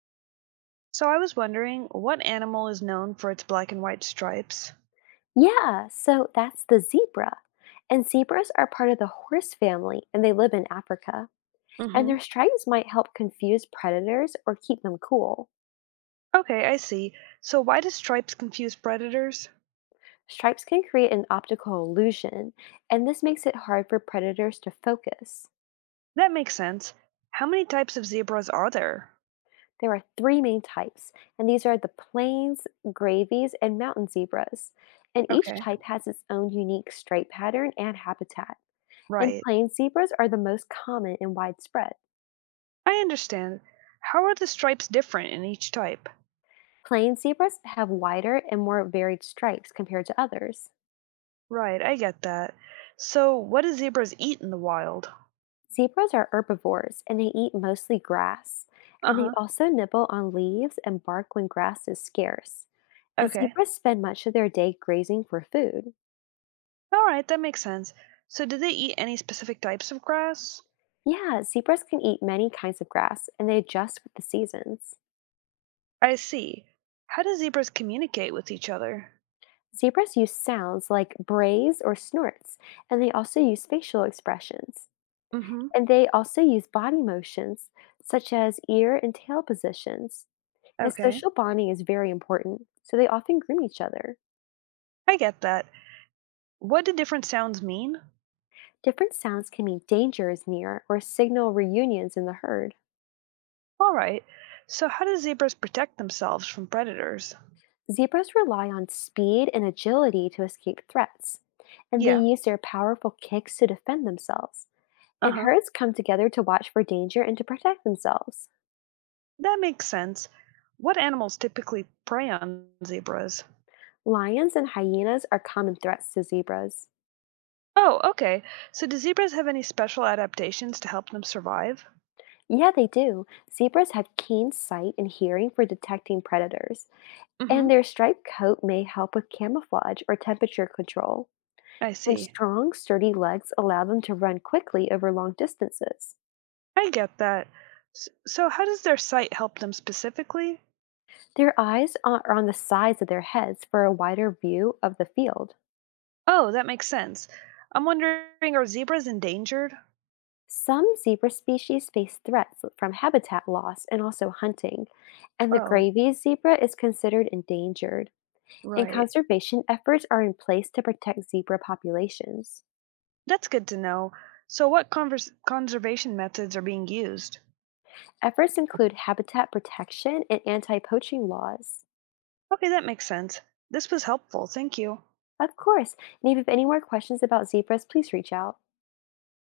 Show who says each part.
Speaker 1: So I was wondering, what animal is known for its black and white stripes?
Speaker 2: Yeah, so that's the zebra. And zebras are part of the horse family and they live in Africa. And
Speaker 1: Mm-hmm.
Speaker 2: their stripes might help confuse predators or keep them cool.
Speaker 1: Okay, I see. So why do stripes confuse predators?
Speaker 2: Stripes can create an optical illusion, and this makes it hard for predators to focus.
Speaker 1: That makes sense. How many types of zebras are there?
Speaker 2: There are 3 main types, and these are the plains, gravies, and mountain zebras. And each
Speaker 1: Okay,
Speaker 2: type has its own unique stripe pattern and habitat. And
Speaker 1: right.
Speaker 2: plains zebras are the most common and widespread.
Speaker 1: I understand. How are the stripes different in each type?
Speaker 2: Plain zebras have wider and more varied stripes compared to others.
Speaker 1: Right, I get that. So what do zebras eat in the wild?
Speaker 2: Zebras are herbivores and they eat mostly grass, and they
Speaker 1: Uh-huh.
Speaker 2: also nibble on leaves and bark when grass is scarce. And
Speaker 1: Okay.
Speaker 2: zebras spend much of their day grazing for food.
Speaker 1: All right, that makes sense. So do they eat any specific types of grass?
Speaker 2: Yeah, zebras can eat many kinds of grass and they adjust with the seasons.
Speaker 1: I see. How do zebras communicate with each other?
Speaker 2: Zebras use sounds like brays or snorts, and they also use facial expressions.
Speaker 1: Mm-hmm.
Speaker 2: And they also use body motions, such as ear and tail positions. And
Speaker 1: Okay,
Speaker 2: social bonding is very important, so they often groom each other.
Speaker 1: I get that. What do different sounds mean?
Speaker 2: Different sounds can mean danger is near or signal reunions in the herd.
Speaker 1: All right. So, how do zebras protect themselves from predators?
Speaker 2: Zebras rely on speed and agility to escape threats, and they
Speaker 1: Yeah,
Speaker 2: use their powerful kicks to defend themselves.
Speaker 1: uh
Speaker 2: And
Speaker 1: huh.
Speaker 2: herds come together to watch for danger and to protect themselves.
Speaker 1: That makes sense. What animals typically prey on zebras?
Speaker 2: Lions and hyenas are common threats to zebras.
Speaker 1: Oh, okay. So, do zebras have any special adaptations to help them survive?
Speaker 2: Yeah, they do. Zebras have keen sight and hearing for detecting predators,
Speaker 1: Mm hmm.
Speaker 2: and their striped coat may help with camouflage or temperature control,
Speaker 1: I
Speaker 2: and
Speaker 1: see.
Speaker 2: strong, sturdy legs allow them to run quickly over long distances.
Speaker 1: I get that. So, how does their sight help them specifically?
Speaker 2: Their eyes are on the sides of their heads for a wider view of the field.
Speaker 1: Oh, that makes sense. I'm wondering, are zebras endangered?
Speaker 2: Some zebra species face threats from habitat loss and also hunting, and the
Speaker 1: Oh,
Speaker 2: gravy zebra is considered endangered. And
Speaker 1: right.
Speaker 2: conservation efforts are in place to protect zebra populations.
Speaker 1: That's good to know. So, what conservation methods are being used?
Speaker 2: Efforts include habitat protection and anti poaching laws.
Speaker 1: Okay, that makes sense. This was helpful. Thank you.
Speaker 2: Of course. And if you have any more questions about zebras, please reach out.